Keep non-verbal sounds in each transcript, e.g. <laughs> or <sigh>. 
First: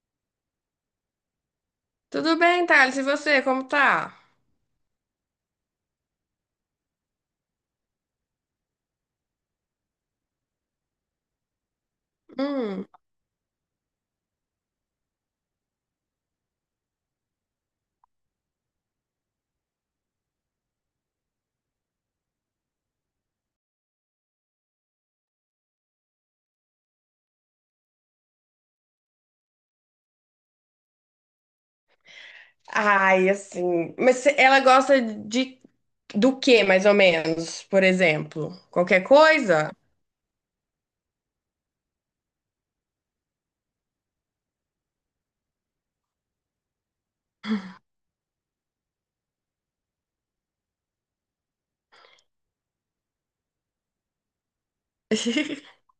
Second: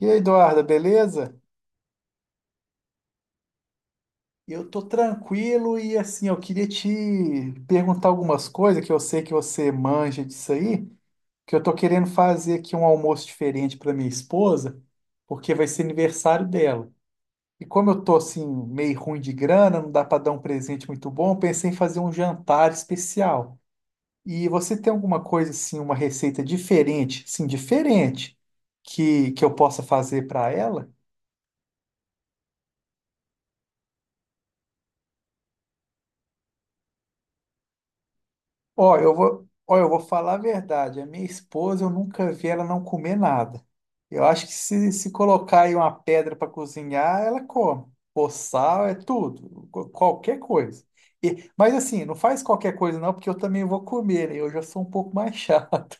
E aí, Eduarda, beleza? Tudo bem, Thales? E você, como tá? Eu tô tranquilo e assim, eu queria te perguntar algumas coisas que eu sei que você manja disso aí, que eu tô querendo fazer aqui um Hum. almoço diferente para minha esposa, porque vai ser aniversário dela. E como eu tô assim meio ruim de grana, não dá para dar um presente muito bom, eu pensei em fazer um jantar especial. E você tem alguma coisa assim, uma receita diferente, sim, diferente que eu possa fazer para ela? Ai, assim. Ela gosta de do que, mais ou menos? Por exemplo, Ó, qualquer coisa? Eu vou falar a verdade. A minha esposa, eu nunca vi ela não comer nada. Eu acho que se colocar aí uma pedra para cozinhar, ela come. Ou sal, é tudo. Qualquer coisa. Mas assim, não faz qualquer coisa não, porque eu também vou comer, né? Eu já sou um pouco mais <laughs> <laughs> chato.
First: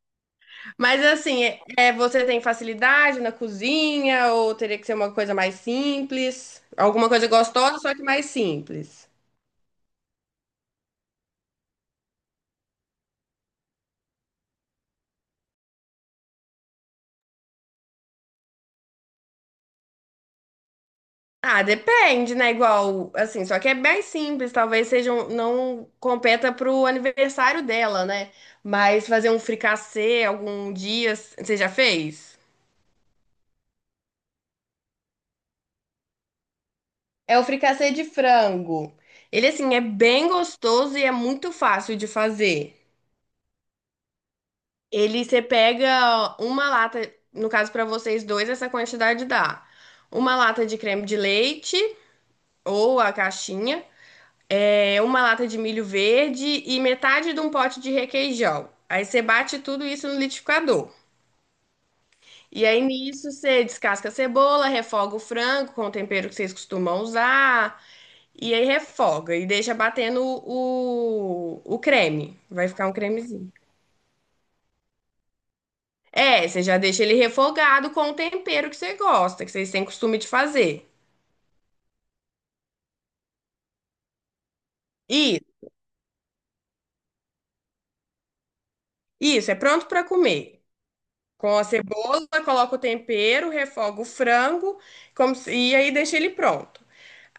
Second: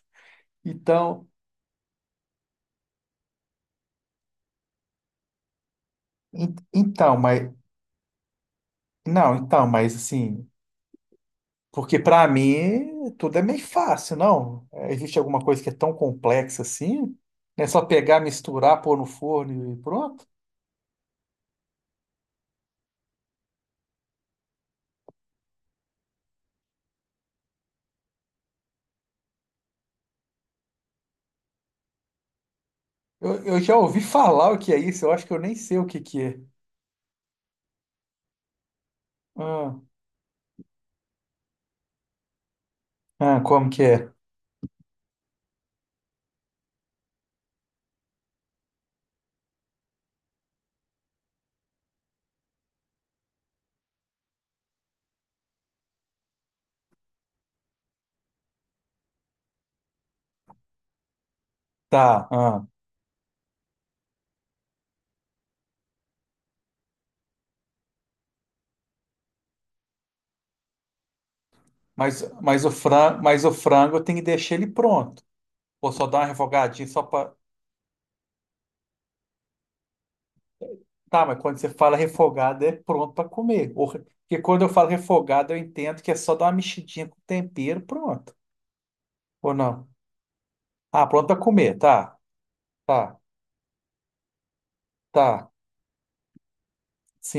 Mas Então, assim, você tem facilidade na cozinha ou teria que ser uma coisa mais en- simples? Alguma então, coisa mas... gostosa, só que mais simples. Não, então, mas assim... Porque para mim, tudo é meio fácil, não? É, existe alguma coisa que é tão complexa assim? É só pegar, misturar, pôr no forno e pronto? Ah, depende, né? Igual, assim, só que é bem simples, não competa pro aniversário dela, né? Mas fazer um fricassê algum dia, você já fez? Eu já ouvi falar o que é isso, eu acho que eu nem sei o que que é. É o fricassê de frango. Ele, assim, Ah, é bem gostoso e é muito fácil de fazer. ah, como que é? Ele, você pega uma lata, no caso para vocês dois, essa quantidade dá. Uma lata de creme de leite ou a caixinha. É, uma lata de milho verde e metade de um pote de requeijão. Aí você bate tudo isso no liquidificador. Tá, ah. E aí nisso você descasca a cebola, refoga o frango com o tempero que vocês costumam usar. E aí refoga e deixa batendo o Mas, creme. mas Vai o ficar um frango, mas o cremezinho. frango eu tenho que deixar ele pronto. Ou só dar uma É, você já refogadinha deixa só ele pra. refogado com o tempero que você gosta, que vocês têm costume de fazer. Tá, mas quando você fala refogado é pronto pra comer. Porque quando eu falo refogado eu Isso, entendo que é só dar uma mexidinha com tempero, pronto. isso, Ou é pronto não? para comer. Ah, pronto pra Com a comer, tá, cebola, coloca o tá, tempero, refoga o frango, como tá. se- e aí deixa ele pronto.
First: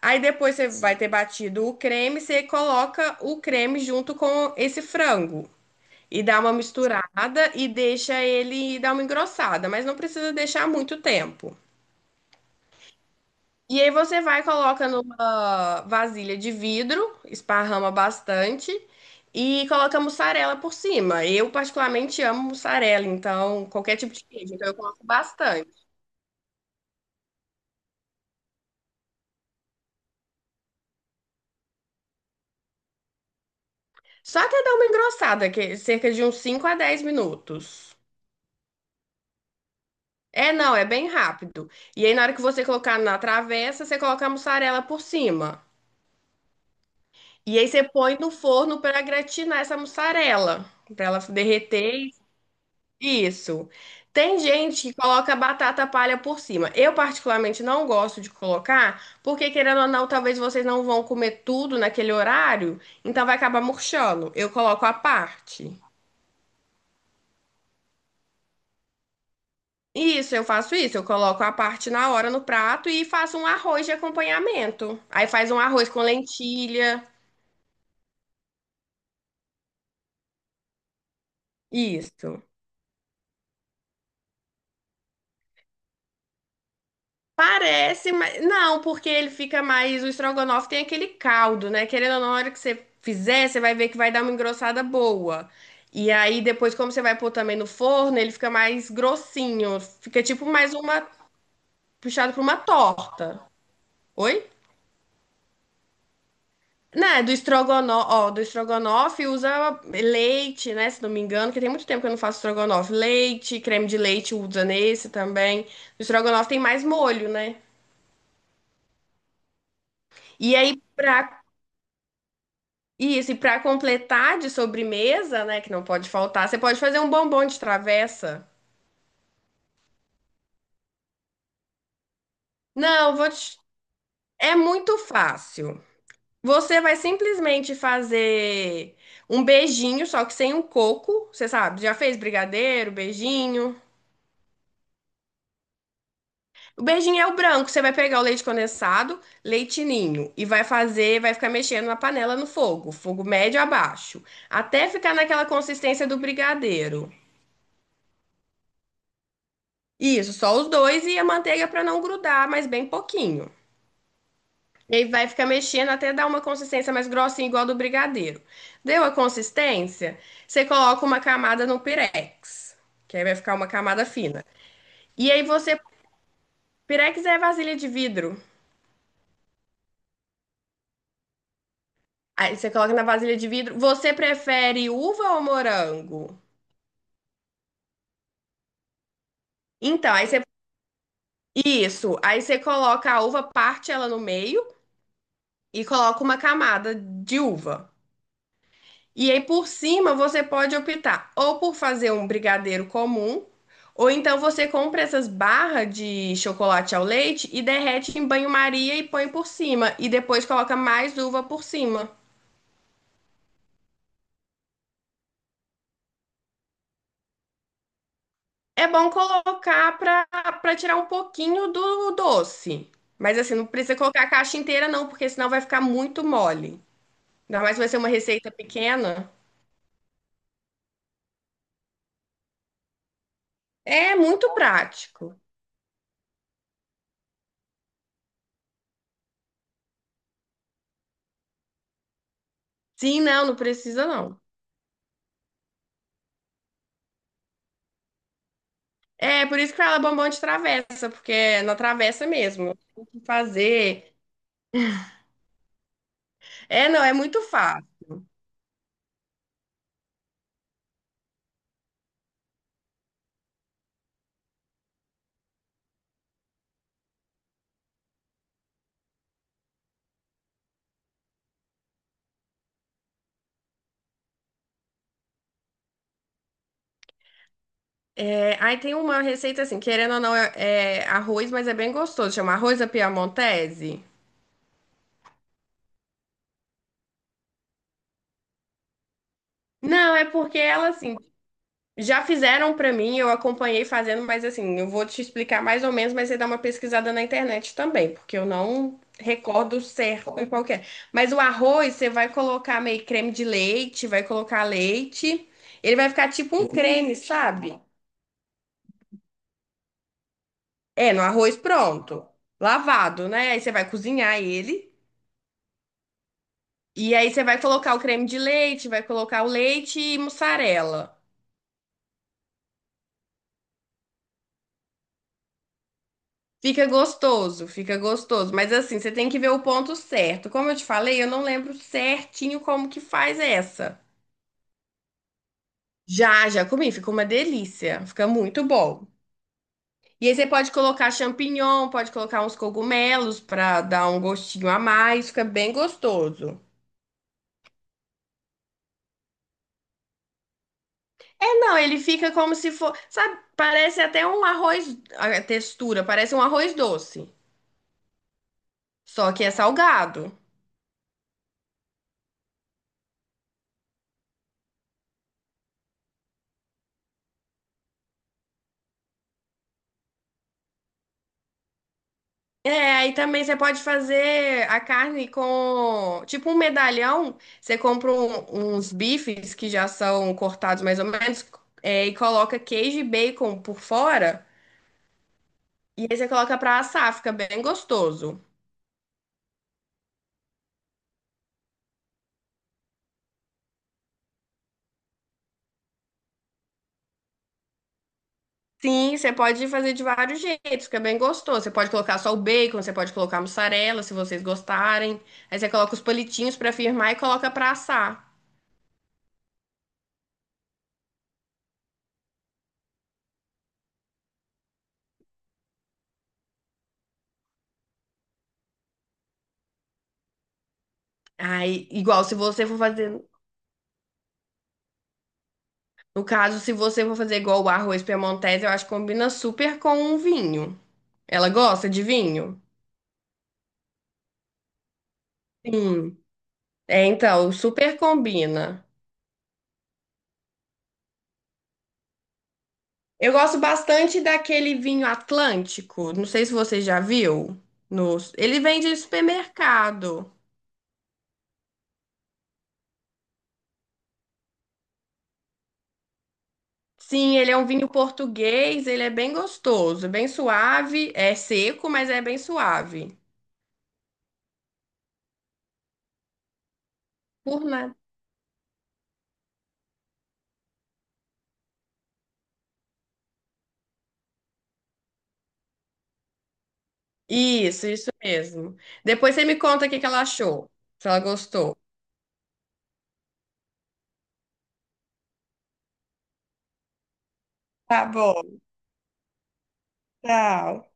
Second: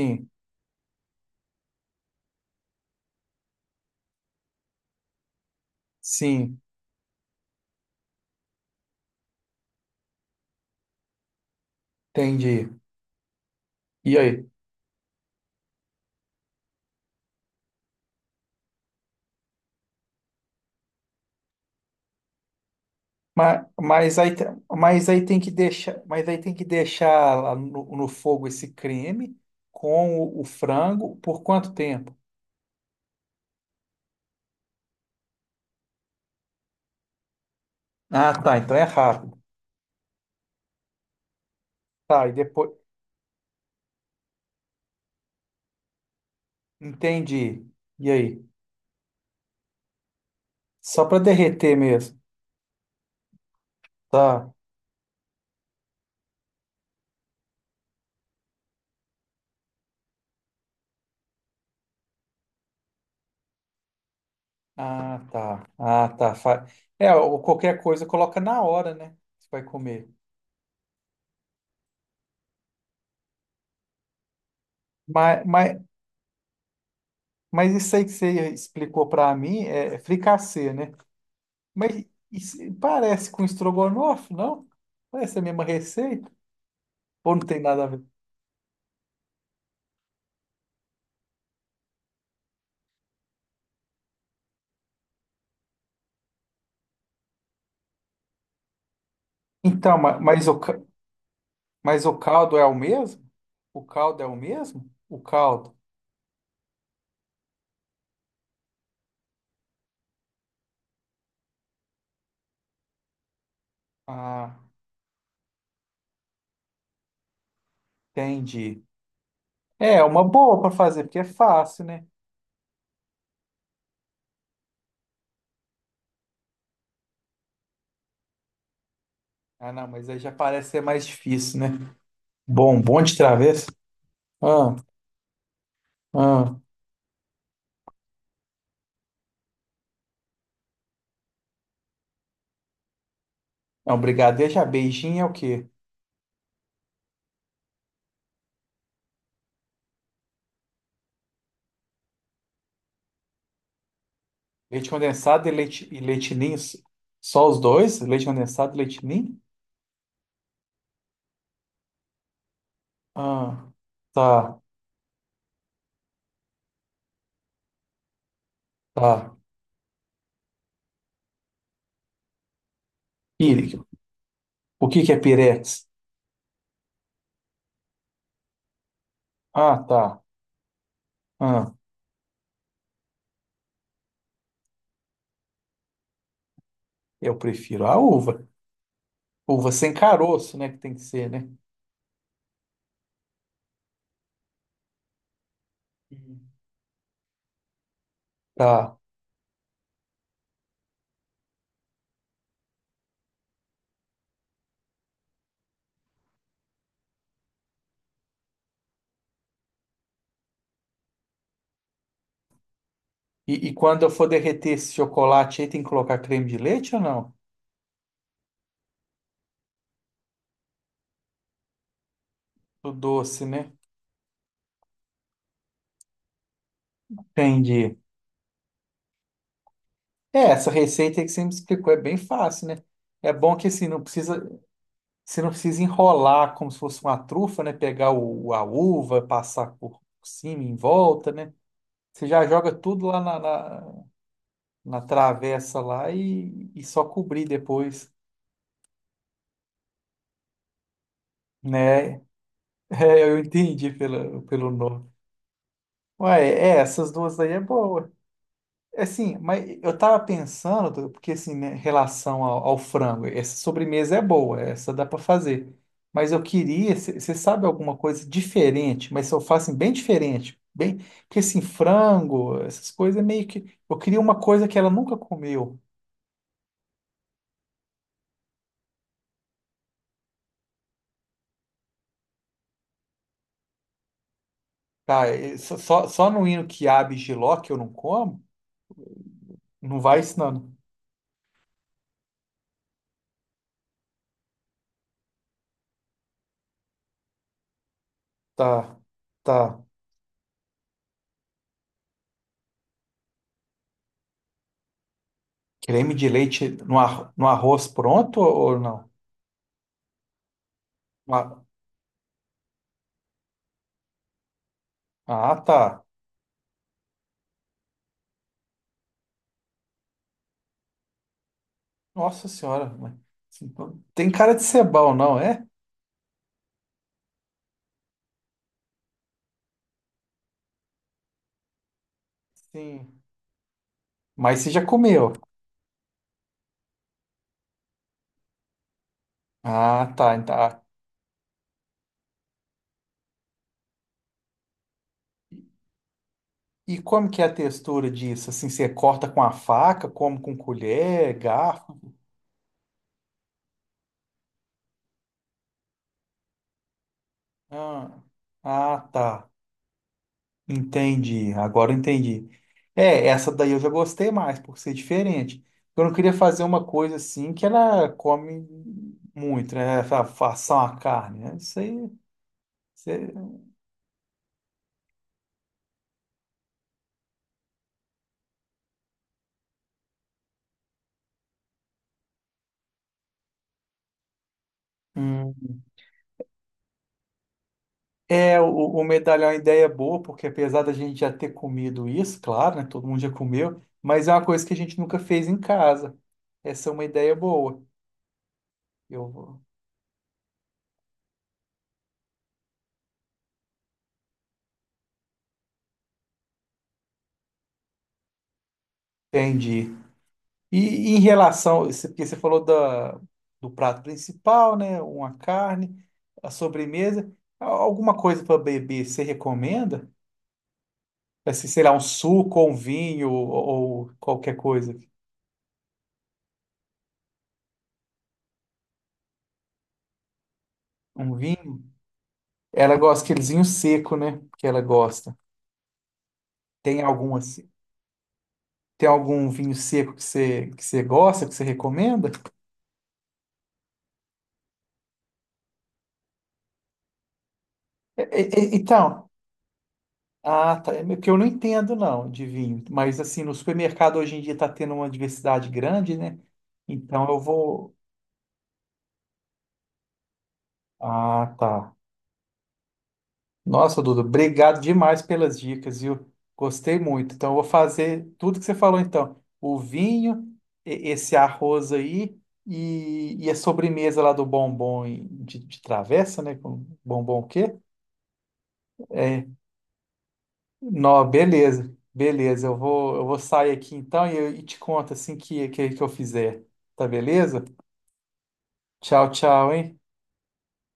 Aí depois você vai ter batido o creme, você coloca o creme junto com esse frango e dá uma sim, misturada e deixa ele dar uma engrossada, mas não precisa deixar muito tempo. entendi. E aí E você vai aí? coloca numa vasilha de vidro, esparrama bastante e coloca mussarela por cima. Eu particularmente amo mussarela, Mas, então qualquer tipo mas de aí, te- queijo, então eu coloco bastante. Mas aí tem que deixar lá no fogo esse creme com o frango por quanto tempo? Só até dar uma engrossada, que é cerca de uns 5 a 10 minutos. Ah, tá, então é rápido. É, não, é bem rápido. E aí, na Tá, e hora que você depois colocar na travessa, você coloca a mussarela por cima. E entendi. aí, você E põe no aí? forno para gratinar essa mussarela, Só para ela para se derreter derreter. mesmo. Isso. Tem Tá. gente que coloca batata palha por cima. Eu, particularmente, não gosto de colocar, porque, querendo ou não, talvez vocês não vão comer tudo naquele horário, então vai acabar murchando. Eu coloco à Ah, tá. parte. Ah, tá. É, ou qualquer coisa coloca na hora, né? Você vai comer. Isso, eu faço isso. Eu coloco a parte na hora no prato e faço um arroz de acompanhamento. Aí Mas, faz um mas, arroz com lentilha. mas isso aí que você explicou para mim é fricassê, né? Mas Isso. isso parece com estrogonofe, não? Parece a mesma receita? Ou não tem nada a ver? Parece, mas não, porque ele fica mais. O estrogonofe tem aquele caldo, né? Querendo ou não, na hora que você fizer, você vai ver que vai dar uma engrossada boa. E aí depois, como você vai pôr também no forno, ele fica mais grossinho. Então, ma- Fica tipo mas, o, mais ca- uma. mas o Puxado pra caldo uma é o mesmo? torta. O caldo é o Oi? mesmo? O caldo. Né, do estrogonofe, ó, do estrogonofe usa leite, né, se não me engano, que tem muito tempo que eu não faço estrogonofe. Leite, creme de leite Ah, usa nesse também. No estrogonofe tem mais molho, né? entendi. É uma E boa para aí, fazer, porque pra, é fácil, né? isso, e pra completar de sobremesa, né, que não pode faltar, você pode fazer um bombom de travessa. Ah, não, mas aí já parece ser mais difícil, né? Bom, bom de Não, vou te... travessa. é Ah, muito fácil. ah. Você vai simplesmente fazer um beijinho, só que sem o coco, você sabe, já fez brigadeiro, beijinho. É um brigadeiro, já beijinho é o quê? O beijinho é o branco. Você vai pegar o leite condensado, leite ninho e vai fazer, vai ficar mexendo na panela no fogo, fogo médio a baixo, até Leite ficar condensado naquela e consistência do leite ninho? brigadeiro. Só os dois? Leite condensado e leite ninho? Isso, só os dois e a manteiga para não grudar, mas bem pouquinho. Ah, tá, E aí vai ficar mexendo até dar uma consistência mais grossinha, igual a do brigadeiro. Deu a tá. consistência? Você coloca uma camada no pirex, que aí vai ficar uma Pire. camada fina. O que que é E aí pirex? você, pirex é vasilha de vidro. Ah, tá. Ah, Aí você coloca na vasilha de vidro. Você prefere uva ou morango? eu prefiro a uva. Uva sem Então, aí você. caroço, né? Que tem que ser, né? Isso. Aí você coloca a uva, parte ela no meio e coloca uma Hum. camada de uva. Tá. E aí por cima você pode optar ou por fazer um brigadeiro comum, ou então você compra essas barras de chocolate ao leite e derrete em banho-maria e põe por cima. E depois coloca mais uva por cima. E quando eu for derreter esse chocolate aí, tem que colocar creme de leite ou não? É bom colocar para tirar um pouquinho do doce. Do Mas doce, assim, não né? precisa colocar a caixa inteira, não, porque senão vai ficar muito mole. Ainda mais se vai Entendi. ser uma receita pequena. É, essa receita aí que você me explicou é bem fácil, né? É bom que assim, É muito prático. você não precisa enrolar como se fosse uma trufa, né? Pegar a uva, passar por cima, em volta, né? Você já joga tudo lá Sim, na, não, não na- precisa, não. na travessa lá e só cobrir depois, É por isso que fala bombom de travessa, porque é na né? travessa <laughs> mesmo. Tem que É, eu entendi fazer. pelo nome. Ué, é, É, não, essas é duas muito aí é fácil. boa. É, assim, mas eu tava pensando, Dudu, porque assim, né, em relação ao frango, essa sobremesa é boa, essa dá para fazer. Mas eu queria, você sabe alguma coisa diferente, mas eu faço assim, bem diferente, bem, porque assim, frango, essas coisas é meio que, eu queria uma coisa que ela nunca comeu, É, aí tem uma receita assim, querendo ou não, é arroz, mas é bem gostoso. Chama arroz à piamontese. tá? E só no hino quiabo e jiló que eu não como. Não Não, vai é porque ensinando. ela assim, já fizeram pra mim, eu acompanhei fazendo, mas assim, eu vou te explicar mais ou menos, mas você dá uma pesquisada na internet também, porque eu Tá, não recordo tá. certo em qualquer. Mas o arroz, você vai colocar meio creme de leite, vai colocar leite, ele vai Creme de ficar tipo um leite no, creme, ar, no sabe? arroz pronto ou não? É, no arroz Ah, pronto, lavado, né? Aí você vai cozinhar ele, ah, tá. e aí você vai colocar o creme de leite, vai colocar o leite e mussarela. Nossa Senhora. Tem cara de ser bom, não é? Fica gostoso, fica gostoso. Mas assim, você tem que ver o ponto certo. Como eu te falei, eu não lembro certinho como que Sim. faz essa. Mas você já comeu. Já, já comi, fica uma delícia. Fica muito bom. Ah, E tá. aí você Então, pode ah. colocar champignon, pode colocar uns cogumelos pra dar um gostinho a mais, fica bem gostoso. E como que é a textura disso? Assim, você corta com a faca, come com colher, É, não, garfo? ele fica como se for, sabe, parece até um arroz, a textura, parece um arroz doce, Ah, ah, só que tá. é salgado. Entendi, agora eu entendi. É, essa daí eu já gostei mais, por ser diferente. Eu não queria fazer uma coisa assim que ela come muito, né? Façam a carne, né? Isso aí. É, isso aí também aí- você pode fazer a carne com, tipo um medalhão, você compra uns bifes que já são cortados mais ou menos, é, e coloca queijo e bacon por fora, Hum. e aí você coloca pra assar, fica bem gostoso. É, o medalhão é uma ideia boa, porque apesar da gente já ter comido isso, claro, né? Todo mundo já comeu, mas é uma coisa que a gente nunca fez em casa. Essa é uma ideia boa. Sim, você Eu pode fazer de vários jeitos, fica bem gostoso. Você pode colocar só o bacon, você pode colocar mussarela, se vocês gostarem. Aí você coloca os palitinhos pra firmar e coloca pra assar. entendi. E em relação, porque você falou do prato principal, né? Uma carne, a sobremesa. Alguma coisa para beber, você recomenda? Assim, sei Aí, lá, um igual se suco você ou um for fazer vinho ou qualquer coisa. No caso, se você for fazer igual o arroz piemontese, eu acho que combina super com um vinho. Um Ela vinho? gosta de vinho? Ela gosta aquele vinho seco, né? Que ela gosta. Sim. Tem É, algum então, assim? super combina. Tem algum vinho seco que você gosta, que você recomenda? Eu gosto bastante daquele vinho Atlântico. Não sei se você já viu. Nos... ele vende em Então, supermercado. ah, tá. É que eu não entendo, não, de vinho. Mas, assim, no supermercado hoje em dia está tendo uma diversidade grande, né? Então Sim, eu ele é um vinho vou. português, ele é bem gostoso. É bem suave, é Ah, seco, tá. mas é bem suave. Nossa, Duda, obrigado demais pelas dicas, viu? Gostei muito. Então eu vou Por nada. fazer tudo que você falou, então. O vinho, esse arroz aí e a sobremesa lá do bombom de travessa, né? Com bombom o quê? Isso mesmo. Depois você É, me conta o que que ela achou, se ela não, gostou. beleza, beleza. Eu vou sair aqui então e te conto assim que eu fizer. Tá beleza? Tá bom, Tchau, tchau, hein? tchau.